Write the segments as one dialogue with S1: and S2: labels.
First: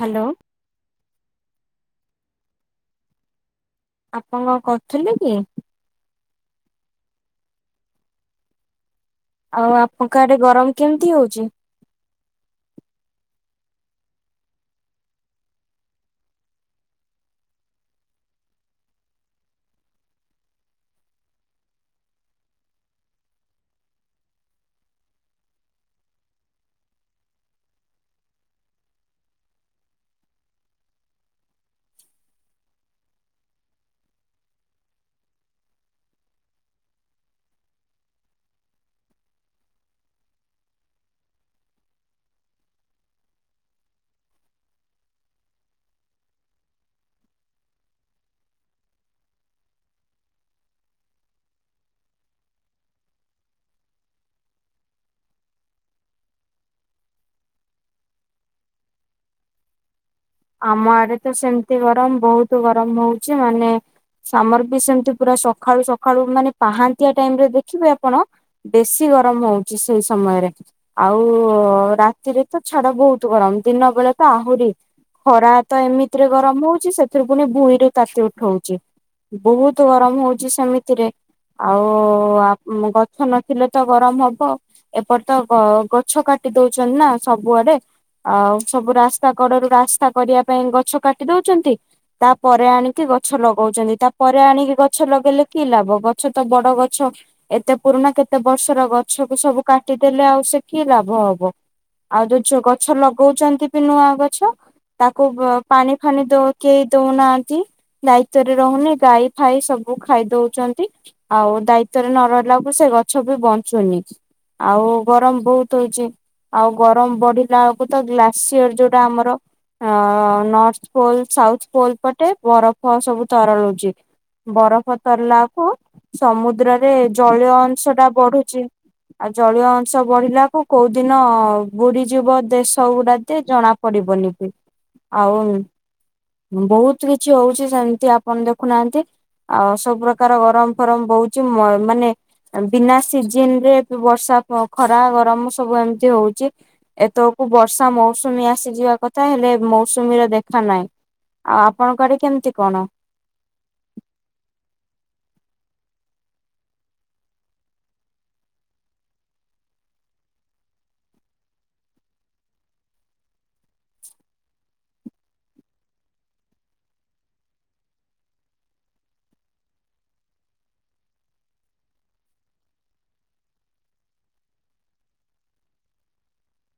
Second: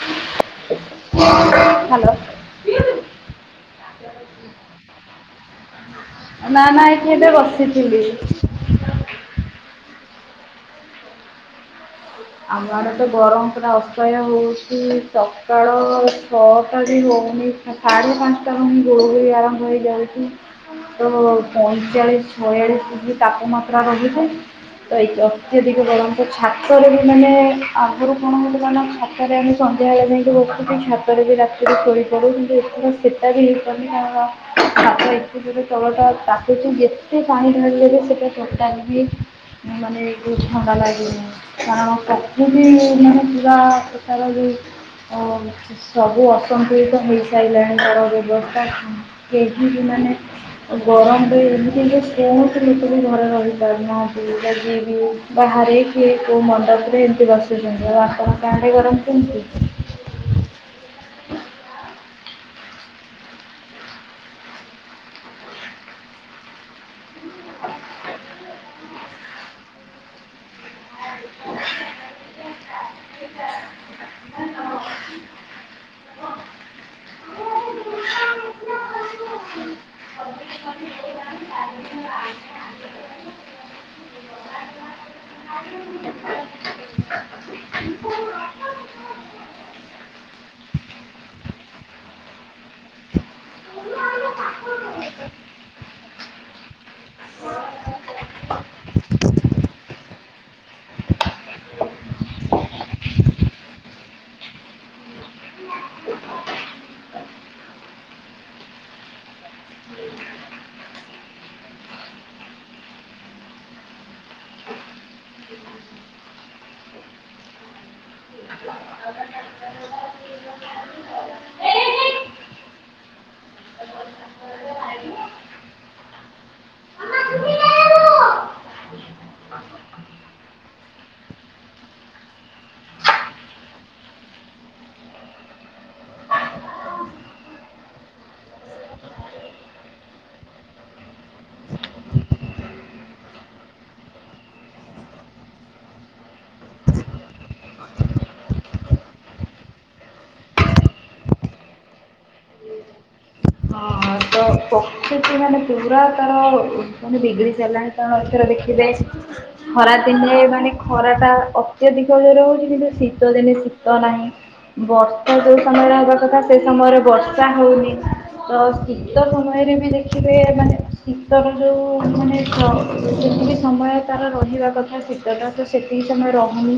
S1: Hello
S2: hello.
S1: ଆପଣ କରିଥିଲେ କି।
S2: ନା ନା ଏଠି ଏବେ ବସିଥିଲି।
S1: ଆଉ ଆପଣଙ୍କ ଆଡେ ଗରମ କେମିତି ହଉଛି।
S2: ଆମ ଆଡେ ତ ଗରମ ପୁରା ଅସହାୟ ହଉଛି ସକାଳ ଛଅଟା ବି ହଉନି ସାଢେ ପାଞ୍ଚଟା ଖଣ୍ଡେ ଗୁଳୁଗୁଳି ଆରମ୍ଭ ହେଇଯାଉଛି ତ ପଇଁଚାଳିଶ ଛୟାଳିଶ ଡିଗ୍ରୀ ତାପମାତ୍ରା ରହୁଛି ତ ଏ ଅତ୍ୟଧିକ ଗରମ ତ ଛାତରେ ବି ମାନେ ଆଗରୁ କଣ ହଉଥିଲା ନା ଛାତରେ ଆମେ ସନ୍ଧ୍ୟାବେଳେ ଯାଇକି ବସୁଛୁ ଛାତରେ ବି ରାତିରେ ଶୋୋଇପଡ଼ୁ କିନ୍ତୁ ଏଥର ସେଇଟା ବି ହେଇପାରୁନି କାରଣ ଛାତଟା ଏତେ ଜୋରେ ତଳଟା ତାତୁଛି ଯେତେ ପାଣି ଢାଳିିଲେ ଯେ ସେଇଟା ଟୋଟାଲ ବି ମାନେ ଯଉ ଥଣ୍ଡା ଲାଗୁନି। କାରଣ କଫୁ ବି ମାନେ ଥିବା ପ୍ରକାର ବି ସବୁ ଅସନ୍ତୁଳିତ ହେଇସାରିଲାଣି ତାର ବ୍ୟବସ୍ଥା କେହି ବି ମାନେ ଗରମରେ ଏମିତି ହେ ବହୁତ ଲୋକ ବି ଘରେ ରହିପାରୁନାହାନ୍ତି ଯ ଯିଏ ବି ବାହାରେ କିଏ [unintelligible] କଉ ମଣ୍ଡପର ଏମିତି ବସଛନ୍ତି ଆଉ ଆପଣ ଆଡ଼େ ଗରମ କେମିତି।
S1: ଆମ ଆଡେ ତ ସେମତି ଗରମ ବହୁତ। ଏତେ ଗରମ ହଉଛି ମାନେ ସାମର ବି ସେମତି ପୁରା ସକାଳୁ ସକାଳୁ ମାନେ ପାହାନ୍ତିଆ ଟାଇମ ରେ ଦେଖିବେ ଆପଣ ବେଶୀ ଗରମ ହଉଚି ସେଇ ସମୟରେ ଆଉ ରାତିରେ ତ ଛାଡା ବହୁତ ଗରମ ଦିନ ବେଳେ ତ ଆହୁରି। ଖରା ତ ଏମିତିରେ ଗରମ ହଉଛି ସେଥିରୁ ପୁଣି ଭୁଇଁରୁ ତାତି ଉଠଉଛି ବହୁତ ଗରମ ହଉଛି ସେମିତିରେ ଆଉ ଗଛ ନଥିଲେ ତ ଗରମ ହବ ଏପଟ ତ ଗଛ କାଟି ଦଉଛନ୍ତି ନା ସବୁଆଡେ ଆଉ ସବୁ ରାସ୍ତା କଡରୁ ରା ରାସ୍ତା କରିବା ପାଇଁ ଗଛ କାଟି ଦଉଛନ୍ତି ତାପରେ ଆଣିକି ଗଛ ଲଗଉଛନ୍ତି ତାପରେ ଆଣିକି ଗଛ ଲଗେଇଲେ କି ଲାଭ ଗଛ ତ ବଡ ଗଛ ଏତେ ପୁରୁଣା କେତେ ବର୍ଷର ଗଛକୁ ସବୁ କାଟିଦେଲେ ଆଉ ସେ କି ଲାଭ ହବ ଆଉ ଯୋଉ ଯଉ ଗଛ ଲଗଉଛନ୍ତି ବି ନୂଆ ଗଛ ତାକୁ ପାଣି ଫାଣିି କେହି ଦଉନାହାନ୍ତି ଦାୟିତ୍ଵରେ ରହୁନି ଗାଈ ଫାଇ ସବୁ ଖାଇ ଦଉଛନ୍ତି ଆଉ ଦାୟିତ୍ବ ରେ ନ ରହିଲା ବଳକୁ ସେ ଗଛ ବି ବଞ୍ଚୁନି ଆଉ ଗରମ ବହୁତ ହେଇଛି ଆଉ ଗରମ ବଢିଲା ବେଳକୁ ତ ଗ୍ଲାସିୟର ଯୋଉଟା ଆମର ଅ ନର୍ଥ ପୋଲ ସାଉଥ ପୋଲ ପଟେ ବରଫ ସବୁ ତରଳୁଛି ବରଫ ତରିଲାକୁ ସମୁଦ୍ରରେ ଜଳୀୟ ଅଂଶ ଟା ବଢୁଛି ଆଉ ଜଳୀୟ ଅଂଶ ବଢିଲାକୁ କୋଉ ଦିନ ବୁଡିଯିବ ଦେଶ ଗୁଡାତେ ଜଣା ପଡିବନି ବି। ଆଉ ବହୁତ କିଛି ହଉଛି ସେମିତି ଆପଣ ଦେଖୁନାହାନ୍ତି ଆଉ ସବୁ ପ୍ରକାର ଗରମ ଫରମ ବହୁଛି ମାନେ ବିନା ସିଜିନ ରେ ବର୍ଷା ଖରା ଗରମ ସବୁ ଏମିତି ହଉଛି ଏତକୁ ବର୍ଷା ମୌସୁମୀ ଆସିଯିବା କଥା ହେଲେ ମୌସୁମୀର ଦେଖା ନାହିଁ ଆଉ ଆପଣଙ୍କ ଆଡେ କେମିତି କଣ।
S2: ହ ତ ପକ୍ଷୁ ଟି ମାନେ ପୁରା ତାର ମାନେ ବିଗିଡି ସାରିଲାଣି କାରଣ ଏଥର ଦେଖିବେ ଖରା ଦିନେ ମାନେ ଖରା ଟା ଅତ୍ୟଧିକ ଜୋରେ ହଉଛି କିନ୍ତୁ ଶୀତ ଦିନେ ଶୀତ ନାହିଁ ବର୍ଷା ଯୋଉ ସମୟରେ ହେବା କଥା ସେ ସମୟରେ ବର୍ଷା ହଉନି। ତ ଶୀତ ସମୟରେ ବି ଦେଖିବେ ମାନେ ଶୀତର ଯେଉଁ ମାନେ ଯେତିକି ସମୟ ତାର ରହିବା କଥା ଶୀତଟା ତ ସେତିକି ସମୟ ରହୁନି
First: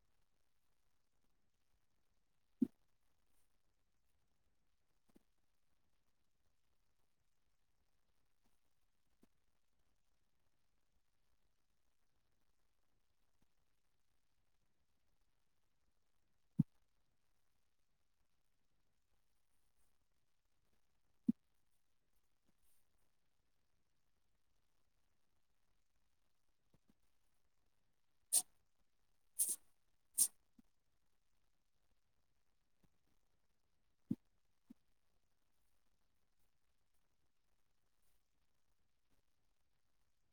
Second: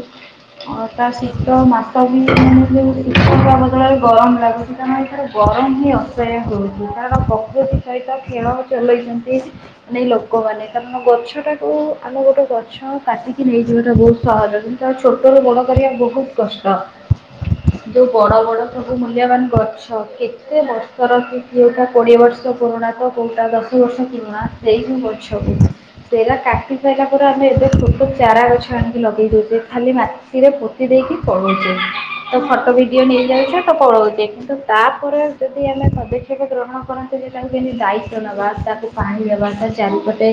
S2: ତା ଶୀତ ମାସ ବି ମାନେ ବି ଶୀତ ବଦଳରେ ଗରମ ଲାଗୁଛି କାରଣ ଏଥିରେ ଗରମ ହି ଅ ହେଉଛି କାରଣ ପ୍ରକୃତି ସହିତ ଖେଳ ଚଲେଇଛନ୍ତି ମାନେ ଲୋକମାନେ କାରଣ ଗଛଟାକୁ ଆମେ ଗୋଟେ ଗଛ କାଟିକି ନେଇଯିବାଟା ବହୁତ ସହଜ କିନ୍ତୁ ତାକୁ ଛୋଟରୁ ବଡ଼ କରିବା ବହୁତ କଷ୍ଟ ଯେଉଁ ବଡ଼ ବଡ଼ ସବୁ ମୂଲ୍ୟବାନ ଗଛ କେତେ ସର ସ୍କୃତି ହେଉଟା କୋଡ଼ିଏ ବର୍ଷ ପୁରୁଣା ତ କେଉଁଟା ଦଶ ବର୍ଷ କିରୁଣା ସେଇ ଯେଉଁ ଗଛକୁ ସେଇଟା କାଟି ସାରିଲା ପରେ ଆମେ ଏବେ [unintelligible] ଚାରା ଗଛ ଆଣିକି ଲଗେଇ ଦେଉଚୁ ଖାଲି ମା ରେ ପୋତି ଦେଇକି ପଳଉଚି ତ ଫଟୋ ଭିଡିଓ ନେଇଯାଉଚି ତ ପଳାଉଚି କିନ୍ତୁ ତାପରେ ସେଇ ଆମେ ପଦକ୍ଷେପ ଗ୍ରହଣ କରନ୍ତେ ଯଦି ତାକୁ କେମିତି ଦାୟିତ୍ୱ ନବା ତାକୁ ପାଣି ଦେବା ତା ଚାରିପଟେ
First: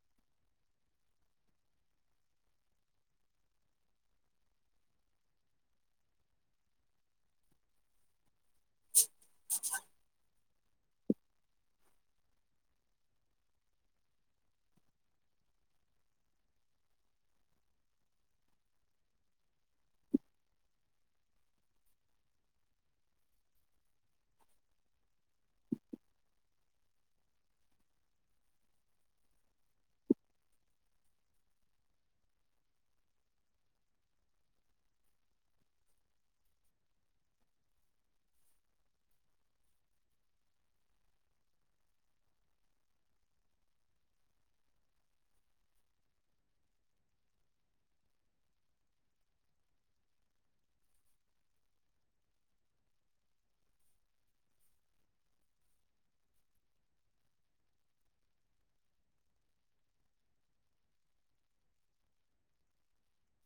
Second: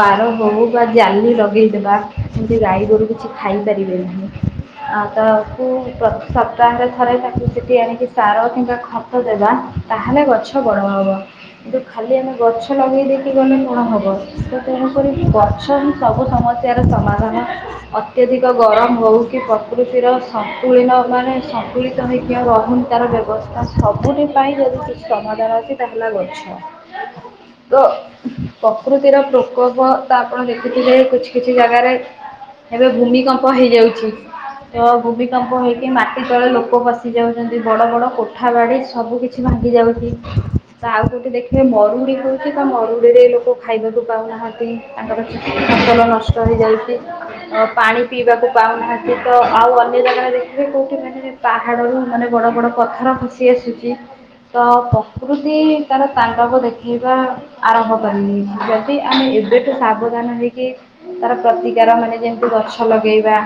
S2: ବାର ହେଉ ବା ଜାଲି ଲଗାଇଦେବା ସେମିତି ଗାଈ ଗୋରୁ କିଛି ଖାଇପାରିବେ ନାହିଁ ଆଉ ତାକୁ ସପ୍ତାହରେ ଥରେ ତାକୁ ସେଠି ଆଣିକି ସାର କିମ୍ବା ଆଉ ଦେବା ତାହେଲେ ଗଛ ଗଛ ବଡ଼ ହବ କିନ୍ତୁ ଖାଲି ଆମେ ଗଛ ଲଗାଇ ଦେଇକି ଗଲେ କଣ ହବ ତ ତେଣୁ କରିକି ଗଛ ହିଁ ସବୁ ସମସ୍ୟାର ସମାଧାନ ଅତ୍ୟଧିକ ଗରମ ହେଉ କି ପ୍ରକୃତିର ସନ୍ତୁଳିନ ମାନେ ସନ୍ତୁଳିତ ହେଇକି ରହୁନି ତାର ବ୍ୟବସ୍ଥା ସବୁଠି ପାଇଁ ଯଦି କିଛି ସମାଧାନ ଅଛି ତାହାହେଲା ଗଛ ତ ପ୍ରକୃତିର ପ୍ରକୋପ ତ ଆପଣ ଦେଖିଥିବେ କିଛି କିଛି ଜାଗାରେ ଏବେ ଭୂମିକମ୍ପ ହେଇଯାଉଛି ତ ଭୂମିକମ୍ପ ହେଇକି ମାଟି ତଳେ ଲୋକ ପସି ଯାଉଛନ୍ତି ବଡ ବଡ କୋ କୋଠା ବାଡ଼ି ସବୁ କିିଛି ଭାଙ୍ଗି ଯାଉଛି ତ ଆଉ କେଉଁଠି ଦେଖିବେ ମରୁଡ଼ି ହଉଛି ତ ମରୁଡ଼ିରେ ଲୋକ ଖାଇବାକୁ ପାଉନାହାନ୍ତି ତାଙ୍କର ଫସଲ ନଷ୍ଟ ହେଇଯାଉଛି ପାଣି ପିଇବାକୁ ପାଉନାହାନ୍ତି ତ ଆଉ ଅନ୍ୟ ଜାଗାରେ ଦେଖିବେ କେଉଁଠି ମାନେ ପାହାଡ଼ରୁ ମାନେ ବଡ଼ ବଡ଼ ପଥର ଖସି ଆସୁଛି ତ ପ୍ରକୃତି ତାର ତାଣ୍ଡବ ଦେଖେଇବା ଆରମ୍ଭ କରିନି ଯଦି ଆମେ ଏବେଠୁ ସାବଧାନ ହେଇକି ତାର ପ୍ରତିକାର ମାନେ ଯେମିତି ଗଛ ଲଗେଇବା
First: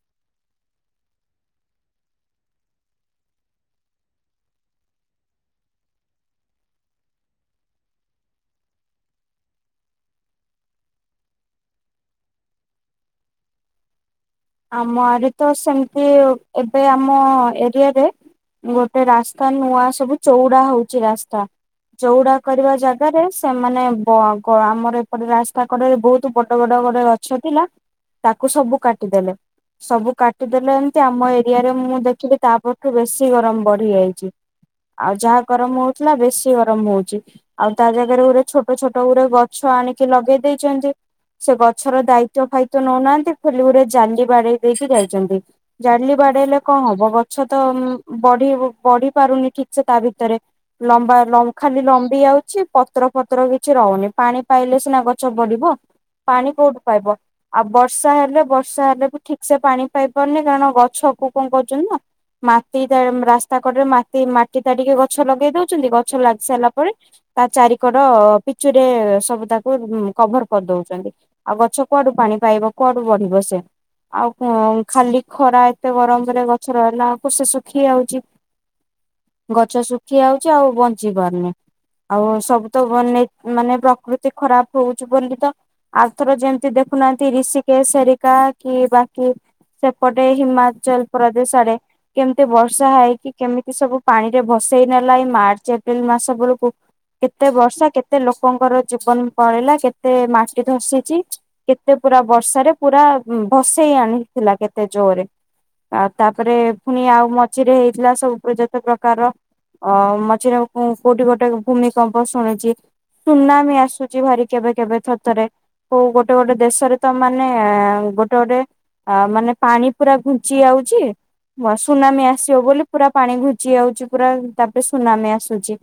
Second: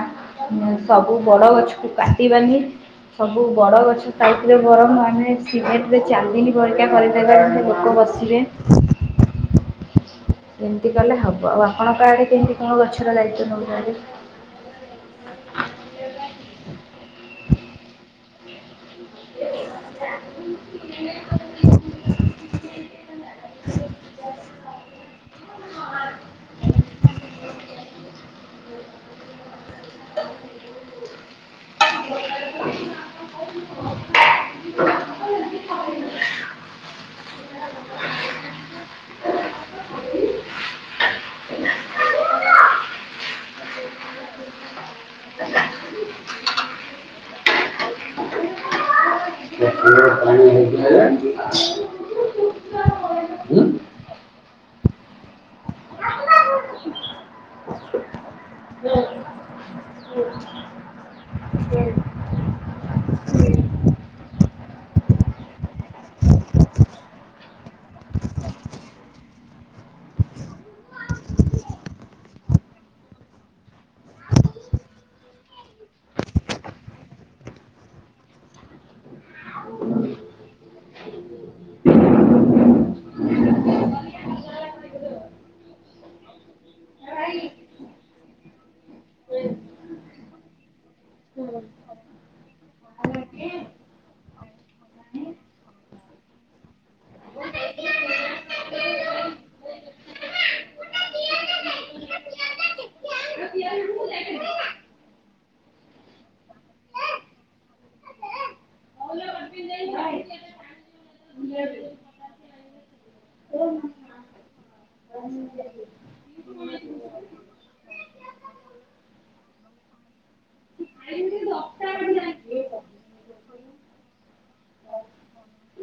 S2: ସବୁ ବଡ ଗଛକୁ କାଟିବାନି ସବୁ ବଡ ଗଛ ଗରମ ମାନେ ସିଗରେଟ ଚାନ୍ଦିନୀ ପରିକା କରିଦେବା ଲୋକ ବସିବେ। ଏମିତି କଲେ ହବ ଆଉ ଆପଣଙ୍କ ଆଡେ କେମିତି କଣ ଗଛର ଦାୟିତ ନେଉଛନ୍ତି।
S1: ଆମ ଆଡେ ତ ସେମିତି ଏବେ ଆମ ଏରିଆରେ ଗୋ ଗୋଟେ ରାସ୍ତା ନୂଆ ସବୁ ଚଉଡା ହଉଛି ରାସ୍ତା ଚଉଡା କରିବା ଜାଗାରେ ସେମାନେ ଆମର ଏପଟ ରାସ୍ତା କଡରେ ବହୁତ ବଡ ବଡ କଡରେ ଗଛ ଥିଲା ତାକୁ ସବୁ କାଟି ଦେଲେ। ସବୁ କାଟିଦେଲେ ଏମିତି ଆମ ଏ ଏରିଆରେ ମୁଁ ଦେଖିଲି ତାପରଠୁ ବେଶୀ ଗରମ ବଢି ଯାଇଛି ଆଉ ଯାହା ଗରମ ହଉଥିଲା ବେଶି ଗରମ ହଉଛି ଆଉ ତା ଜାଗାରେ ଗୋଟେ ଛୋଟ ଛୋଟ ଗୋଟେ ଗଛ ଆଣିକି ଲଗେଇ ଦେଇଛନ୍ତି ସେ ଗଛର ଦାୟିତ୍ୱ ଫାଇତ୍ବ ନଉନାହାନ୍ତି। ଫୁଲୁ ଗୁରେ ଜାଲି ବାଡେ ଦେଇଖି ଯାଇଛି। ଜାଡଲି ବାଡେଇଲେ କଣ ହବ ବ ଗଛ ତ ବଢ ବଢି ନି ଠିକ ସେ ତା ଭିତରେ
S2: ପାଣି ହେଇକି ହେଲା।
S1: ଲମ୍ବା ଖାଲି ଲମ୍ବି ଯାଉଛି ପତ୍ର ଫତ୍ର କିଛି ରହୁନି ପାଣି ପାଇଲେ ସିନା ଗଛ ବିବ ପାଣି କୋଉଠୁ ପାଇବ ଆଉ ବର୍ଷା ହେଲେ ବର୍ଷା ହେଲେ ବି ଠିକ ସେ ପାଣି ପାଇ ପାରୁନି କାରଣ ଗଛକୁ କଣ କରୁଛନ୍ତି ନା ମାଟି ରାସ୍ତା କଡରେ ମା ମାଟି ଟିକେ ଗଛ ଲଗେଇ ଦଉଛନ୍ତି ଗଛ ଲାଗି ସାରିଲା ପରେ ତା ଚାରିିକଡ ପିଚୁ ରେ ସବୁ ତାକୁ କଭର କରିଦଉଛନ୍ତି ଆଉ ଗଛ କୁଆଡୁ ପାଣି ପାଇବ କୁଆଡୁ ବଢିବ ସେ ଆଉ ଖାଲି ଖରା ଏତେ ଗରମରେ ଗଛ ରହିଲା ବଳକୁ ସେ ଶୁଖି ଯାଉଛି ଗଛ ଶୁଖି ଯାଉଛି ଆଉ ବଞ୍ଚି ପାରୁନି ଆଉ ସବୁ ତ ମେ ମାନେ ପ୍ରକୃତି ଖରାପ ହଉଛି ବୋଲି ତ ଆଉଥର ଯେମତି ଦେଖୁନାହାନ୍ତି ଋଷିକେ ସେରିକା। କି ବାକି ସେପଟେ ହିମାଚଳ ପ୍ରଦେଶ ଆଡେ କେମିତି ବର୍ଷା ହେଇକି କେମିତି ସବୁ ପାଣି ରେ ଭସେଇ ନେଲା ଏଇ ମାର୍ଚ୍ଚ ଏପ୍ରିଲ ମାସ ବେଳକୁ କେତେ ବର୍ଷା କେତେ ଲୋକଙ୍କର ଜୀବନ ପଳିଲା କେତେ ମାଟି ଧସିଛି କେତେ ପୁରା ବର୍ଷାରେ ପୁରା ଭସେଇ ଆଣିଥିଲା କେତେ ଜୋରରେ ଆଉ ତାପରେ ପୁଣି ଆଉ ମଝିରେ ହେଇଥିଲା ସବୁ ଯେତେ ପ୍ରକାର ଅ ମଝିରେ କୋଉଠି ଗୋଟେ ଭୂମିକମ୍ପ ଶୁଣିଛି ସୁନାମ ଆସୁଛି ଭାରି କେବେ କେବେ ଥଥରେ କୋଉ ଗୋଟେ ଗୋଟେ ଦେଶରେ ତ ମାନେ ଗୋଟେ ଗୋଟେ ମାନେ ପାଣି ପୁରା ଘୁଞ୍ଚି ଯାଉଛି ସୁନାମି ଆସିବ ବୋଲି ପୁରା ପାଣି ଘୁଞ୍ଚି ଯାଉଛି ପୁରା ତାପରେ ସୁନାମି ଆସୁଛି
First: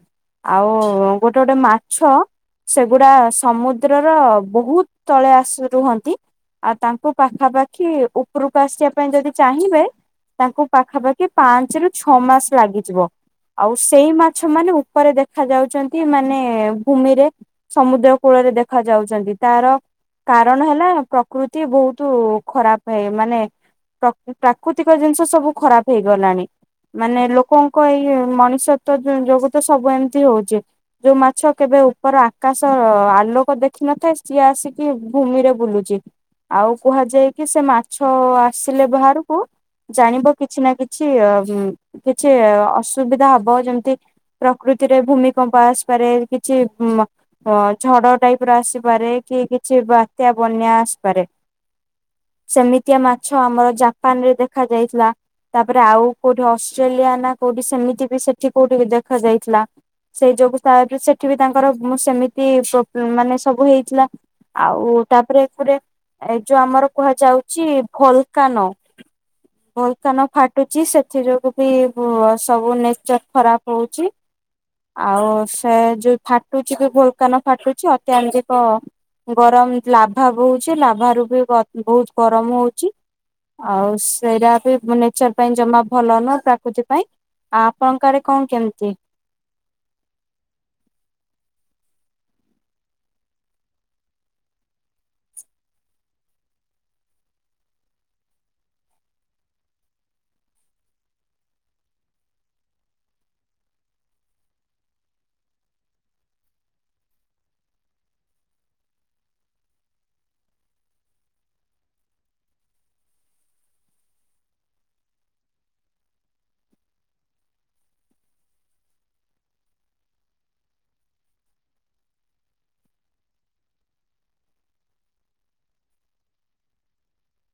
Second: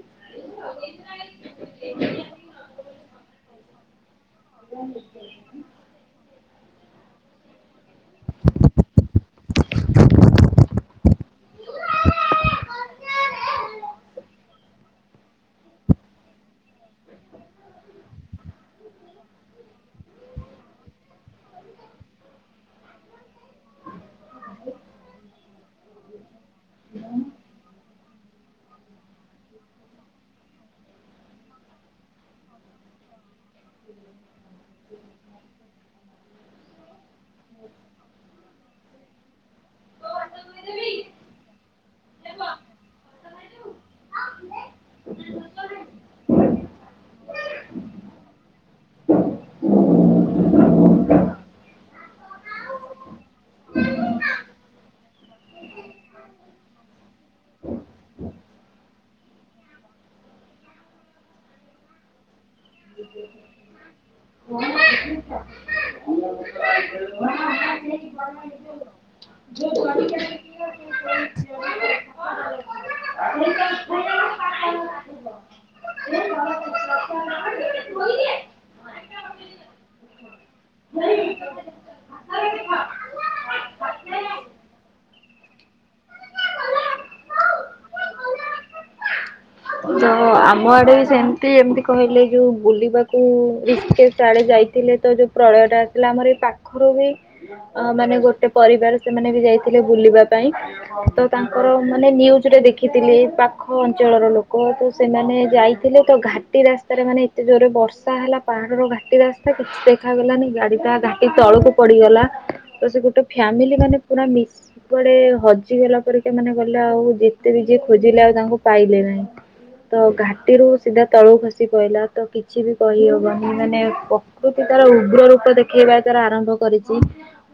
S1: ଆଉ ଗୋଟେ ଗୋଟେ ମାଛ ସେଗୁଡା ସମୁଦ୍ରର ବହୁତ ତଳେ ଆସି ରୁହନ୍ତି ଆଉ ତାଙ୍କ ପାଖାପାଖି ଉପରକୁ ଆସିବା ପାଇଁ ଯଦି ଚାହିଁବେ ତାଙ୍କୁ ପାଖାପାଖି ପାଞ୍ଚ ରୁ ଛଅ ମାସ ଲାଗିଯିବ ଆଉ ସେଇ ମାଛ ମାନେ ଉପରେ ଦେଖ ଯାଉଛନ୍ତି ମାନେ ଭୂମିରେ ସମୁଦ୍ର କୂଳରେ ଦେଖ ଯାଉଛନ୍ତି ତାର କାରଣ ହେଲା ପ୍ରକୃତି ବହୁତ ଖରାପ ହେଇ ମାନେ ପ୍ରାକୃତିକ ଜିନିଷ ସବୁ ଖରାପ ହେଇଗଲାଣି ମାନେ ଲୋକଙ୍କ ଏଇ ମଣିଷତ ଯୋଗୁ ତ ସବୁ ଏମିତି ହଉଛି ଯୋଉ ମାଛ କେବେ ଉପର ଆକାଶ ଆଲୋକ ପୋକ ଦେଖିନଥାଏ ସିଏ ଆସିକି ଭୂମିରେ ବୁଲୁଛି ଆଉ କୁହାଯାଏ କି ସେ ମାଛ ଆସିଲେ ବାହାରକୁ ଜାଣିବ କିଛି ନା କିଛି କିଛି ଅସୁବିଧା ହବ ଯେମିତି ପ୍ରକୃତିରେ ଭୂମିକମ୍ପ ଆସିପାରେ କିଛି ଝଡ ଟାଇପ ର ଆସିପାରେ କି କିଛି ବାତ୍ୟା ବନ୍ୟା ଆସିପାରେ। ସେମିତିଆ ମାଛ ଆମର ଜାପାନ ରେ ଦେଖା ଯାଇଥିଲା ତାପରେ ଆଉ କଉଠି ଅଷ୍ଟ୍ରେଲିଆ ନା କୋଉଠି ସେମିତି ବି ସେଠି କୋଉଠି ବି ଦେଖ ଯାଇଥିଲା ସେଇ ଯୋଗୁ ସେଠି ବି ତାଙ୍କର ମୁଁ ସେମିତି ମାନେ ସବୁ ହେଇଥିଲା ଆଉ ତାପରେ କଟା ଏଇ ଯୋଉ ଆମର କୁହାଯାଉଛି ଭୋଲକାନ ଭୋଲକାନ ଫାଟୁଛି ସେଥି ଯୋଗୁ ବି ସବୁ ନେଚର ଖରାପ ହଉଛି ଆଉ ସେ ଯୋଉ ଫାଟୁଛି ବି ଭୋଲକାନ ଫାଟୁଛି ଅତ୍ୟଧିକ ଗରମ ଲାଭା ବହୁଛି ଲାଭ ବାରୁ ବି ବହୁତ ଗରମ ହଉଛି। ଆଉ ସେଇଟା ବି ନେଚର ପାଇଁ ଜମା ଭଲ ନୁହ ପ୍ରାକୃତି ପାଇଁ ଆ ଆପଣଙ୍କରେ କଣ କେମିତି?
S2: ତ ଆମ ଆଡେ ବି ସେମିତି ଏମିତି କହିଲେ ଯୋଉ ବୁଲିବାକୁେ ଆଡେ ଯାଇଥିଲେ ତ ଯୋଉ ପ୍ରଳୟ ଟା ଆଥିଲା ଆମର ଏ ପାଖରୁ ବି ମାନେ ଗୋଟେ ପରିବାର ସେମାନେ ବି ଯାଇଥିଲେ ବୁଲିବା ପାଇଁ ତ ତାଙ୍କର ମାନେ ନିନ୍ୟୁଜରେ ଦେଖିଥିଲେ ପାଖ ଅଞ୍ଚଳର ଲୋକ କହ ତୁ ସେମାନେ ଯାଇଥିଲେ ତ ଘାଟି ରାସ୍ତାରେ ମାନେ ଏତେ ଜୋରରେ ବର୍ଷା ହେଲା ପାହାଡର ଘାଟି ରାସ୍ତା କିଛି ଦେଖାଗଲାନି ଗାଡିଟା ଘାଟି ତଳକୁ ପଡିଗଲା, ତ ସେ ଗୋଟେ ଫ୍ୟାମିଲି ମାନେ ପୁରାଆଡେ ହଜିଗଲା ପରେିକା ମାନେ ଗଲେ ଆଉ ଯେତେ ବି ଯିଏ ଖୋଜିଲେ ଆଉ ତାଙ୍କୁ ପାଇଲେ ନାହିଁ। ତ ଘାଟିରୁ ସିଧା ତଳୁ ଖସି ପହିଲା ତ କିଛି ବି କହିହବନି ମାନେ ପ୍ରକୃତି ତାର ଉଗ୍ର ରୂପ ଦେଖେଇବା ତାର ଆରମ୍ଭ କରିଛି,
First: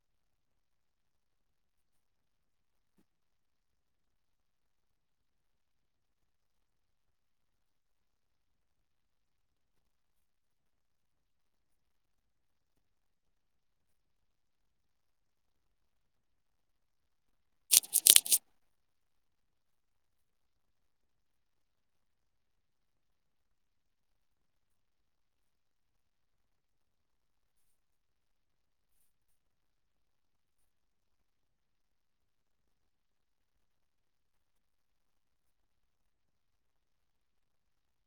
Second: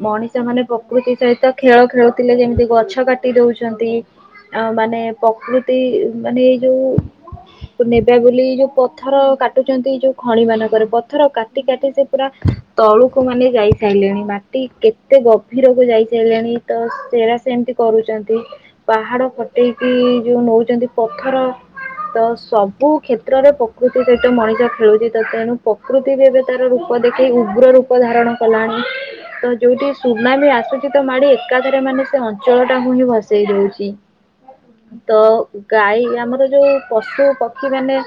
S2: ମଣିଷ ମାନେ ପ୍ରକୃତି ସହିତ ଖେଳ ଖେଳୁଥିଲେ ଯେମିତି ଗଛ କାଟି ଦଉଛନ୍ତି ଆ ମାନେ ପ୍ରକୃତି ମାନେ ଯୋଉ ନେବା ବୋଲି ଯୋଉ ପଥର କାଟୁଛନ୍ତି, ଯୋଉ ଖଣି ମାନଙ୍କରେ ପଥର କାଟି କାଟି ସେ ପୁରା ତଳୁକୁ ମାନେ ଯାଇସାରିଲେଣି ମାଟି କେତେ ଗଭୀରକୁ ଯାଇ ସାରିଲେଣି ତ ସେରା ସେମିତି କରୁଛନ୍ତି ପାହାଡ ଫଟେଇକି ଯୋଉ ନଉଛନ୍ତି ପଥର ତ ସବୁ କ୍ଷେତ୍ରରେ ପ୍ରକୃତି ସହିତ ମଣିଷ ଖେଳୁଛି, ତ ତେଣୁ ପ୍ରକୃତି ବି ଏବେ ତାର ରୂପ ଦେଖେଇ ଉଗ୍ର ରୂପ ଧାରଣ କଲାଣି ତ ଯୋଉଠି ସୁନାମି ଆସୁଛି ତ ମାଡି ଏକାଥରେ ମାନେ ସେ ଅଞ୍ଚଳ ଟାକୁ ହିଁ ଭସେଇ ଦଉଛି [inaudible] ତ ଗାଈ ଆମର ଯୋଉ ପଶୁ ପକ୍ଷୀ ମାନେ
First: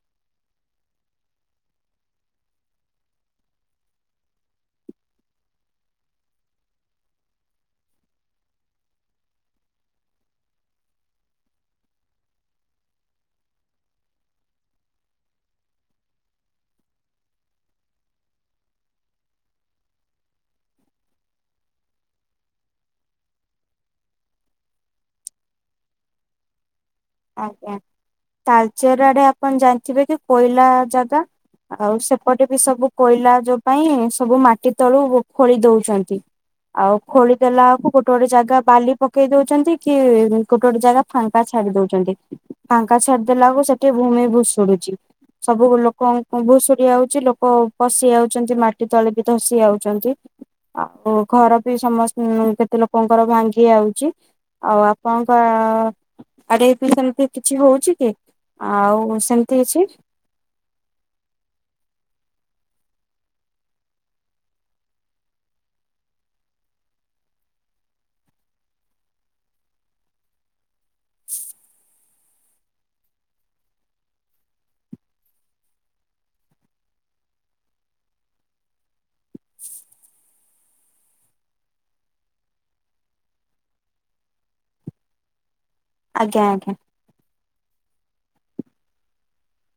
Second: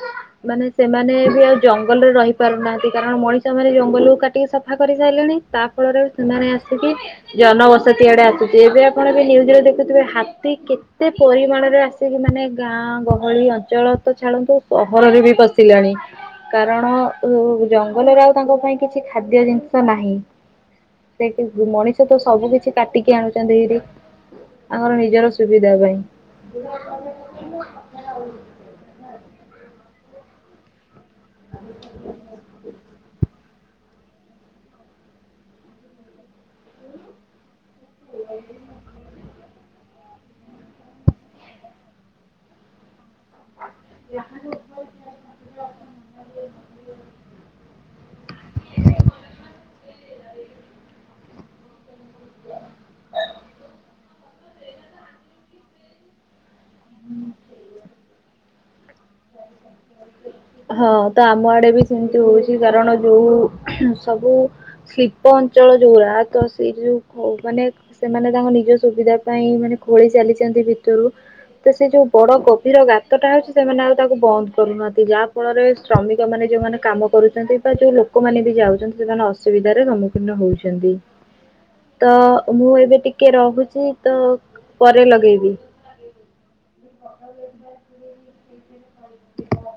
S2: ମାନେ ସେମାନେ ବି ଆଉ ଜଙ୍ଗଲରେ ରହି ପାରୁନାହାନ୍ତି, କାରଣ ମଣିଷ ମାନେ ଜଙ୍ଗଲକୁୁ କାଟିକି ସଫା କରିସାରିଲେଣି ତା ଫଳରେ ସେମାନେ ଆସିକି ଜନବସତି ଆଡେ ଆସୁଛି ଏବେ ଆପଣ ବି ନିୟୁଜରେ ଦେଖୁଥିବେ ହାତୀ କେତେ ପରିମାଣରେ ଆସିକି ମାନେ ଗାଁ ଗହ ଭଳି ଅଞ୍ଚଳ ତ ଛାଡନ୍ତୁ ସହରରେ ବି ପଶିଲାଣି କାରଣ ଜଙ୍ଗଲରେ ଆଉ ତାଙ୍କ ପାଇଁ କିଛି ଖାଦ୍ୟ ଜିନିଷ ନାହିଁ, ସେ ମଣିଷ ତ ସବୁ କିଛି କାଟିକି ଆଣୁଛନ୍ତି ତାଙ୍କର ନିଜର ସୁବିଧା ପାଇଁ।
S1: ଆଜ୍ଞା। ତାଲଚେର ଆଡେ ଆପଣ ଜା ଯିବ କି କୋଇଲା ଜାଗା। ଆଉ ସେପଟେ ବି ସବୁ କୋଇଲା ଯୋଉ ପାଇଁ ସବୁ ମାଟି ତଳୁ ଖୋଳି ଦଉଛନ୍ତି, ଆଉ ଖୋଳି ଦେଲା ଗୋଟେ ଗୋଟେ ଜାଗା ବାଲି ପକେଇ ଦଉଛନ୍ତି। କି ଗୋଟେ ଗୋଟେ ଜାଗା ଫାଙ୍କା ଛାଡି ଦଉଛି। [unintelligible] ଆକାଶ ଛାଡିଦେଲାକୁ ସେଠି ଭୂମି ଭୁ ଶୁଡୁଛି, ସବୁ ଲୋକ ଭୁଷୁଡି ଯାଉଛି ଲୋକ ପଶି ଯାଉଛନ୍ତି, ମାଟି ତଳେ ବି ଧସି ଯାଉଛନ୍ତି, ଆଉ ଘର ବି ସମସ୍ତ ଲୋକଙ୍କର ଭାଙ୍ଗି ଯାଉଛି। ଆଉ ଆପଣଙ୍କ ଆରେ ସେମିତି କିଛି ହଉଛି କି? ଆଉ ସେମିତି ଅଛି।
S2: ହଁ ତ ଆମ ଆଡେ ବି ସେମିତି ହଉଛି, କାରଣ ଯୋଉ ସବୁ ଶିଳ୍ପ ଅଞ୍ଚଳ ଯୋଉରା ତ ସେ ଯୋଉ ମାନେ ସେମାନେ ତାଙ୍କ ନିଜ ସୁବିଧା ପାଇଁ ମାନେ ଖୋଳି ଚାଲିଛନ୍ତି ଭ ଯଉ ସେ ଯୋଉ ବଡ କୋଭିର ଗାତଟା ହଉଛି, ସେମାନେ ଆଡ ତାକୁ ବନ୍ଦ କରୁନାହାନ୍ତି, ଯାହା ଫଳରେ ଶ୍ରମିକ ମାନେ ଯୋଉମାନେ କାମ କରୁଛନ୍ତି ବା ଯୋଉ ଲୋକମାନୋନ ବି ଯାଉଛନ୍ତି ସେମାନେ ଅସୁବିଧାରେ ସମ୍ମୁଖୀନ ହଉଛନ୍ତି [inaudible] ତ ମୁଁ ଏବେ ଟିକେ ରହୁଛି ତ ପରେ ଲଗେଇବି।
S1: ଆଜ୍ଞା ଆଜ୍ଞା।
S2: [unintelligible] [unintelligible] [unintelligible]